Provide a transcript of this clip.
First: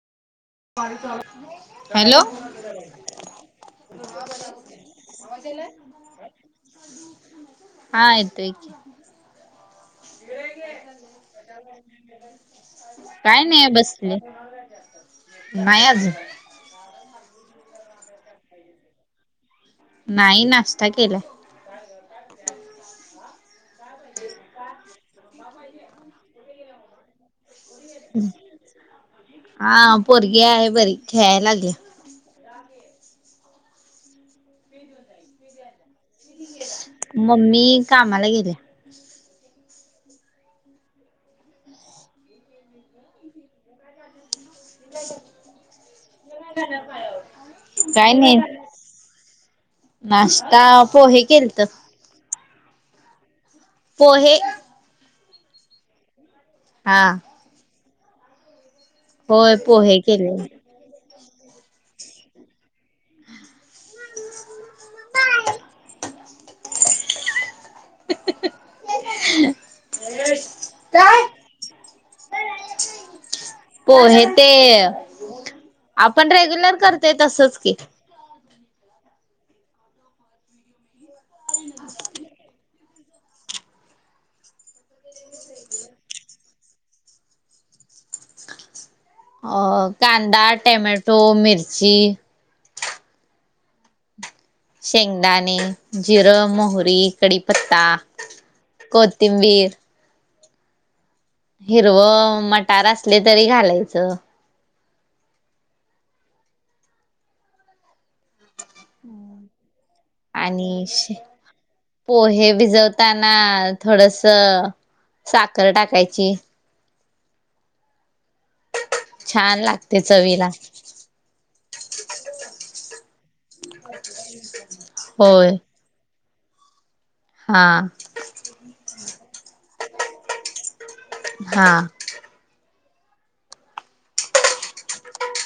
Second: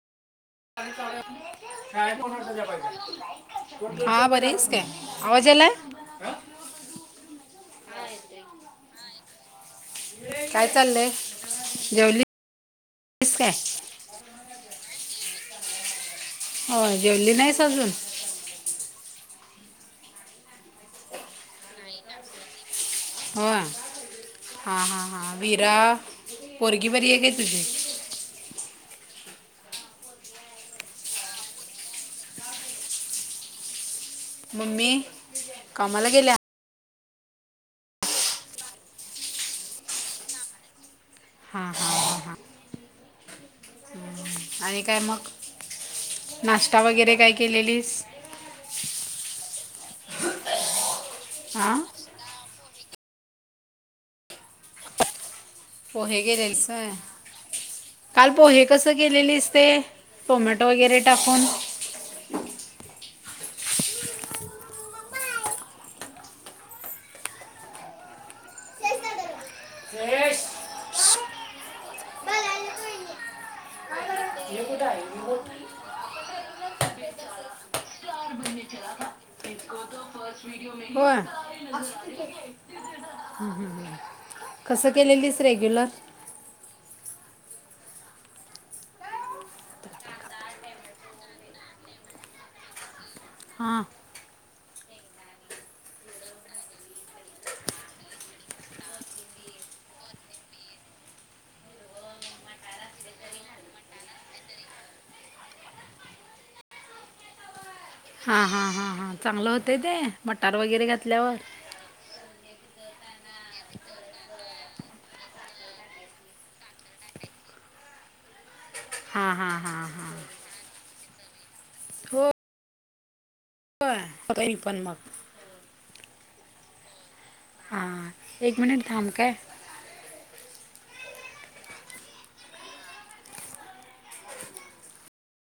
Hello हा बरच का आवाज आलाय हा यतय काय चाललंय जेवलीस काय नाही बसले मायाज हो जेवली नाही सजून नाही, नाश्ता केला. हो, हा हा हा विरा पोरगी बरी आहे का? ह् [unintelligible] हा पोरगी आहे बरी खेळाय लागली मम्मी कामाला गेल्या मम्मी कामाला गेले हां आणि काय मग नाश्ता वगैरे काय केलेलीस काय नाही नाष्टा पोहे केलत आ पोहे पोहे गेलेलस हा काल पोहे कसं होय केलेलीसते पोहे केले टोमॅटो वगैरे टाकून काय [inaudible] पोहे ते आपण रेग्युलर करते तसच की हो कसं केलेलीस रेग्युलर अ कांदा टोमॅटो मिरची हां शेंगदाणे जिरं मोहरी कडीपत्ता कोथिंबीर हिरव मटार असले तरी घालायचं हां हां हां हां चांगलं होतं ते मटार वगैरे आणि घातल्यावर पोहे भिजवताना थोडस साखर टाकायची हां हां छान हां लागते हां चवीला हो हो होय हा हां एक मिनिट थांब का हा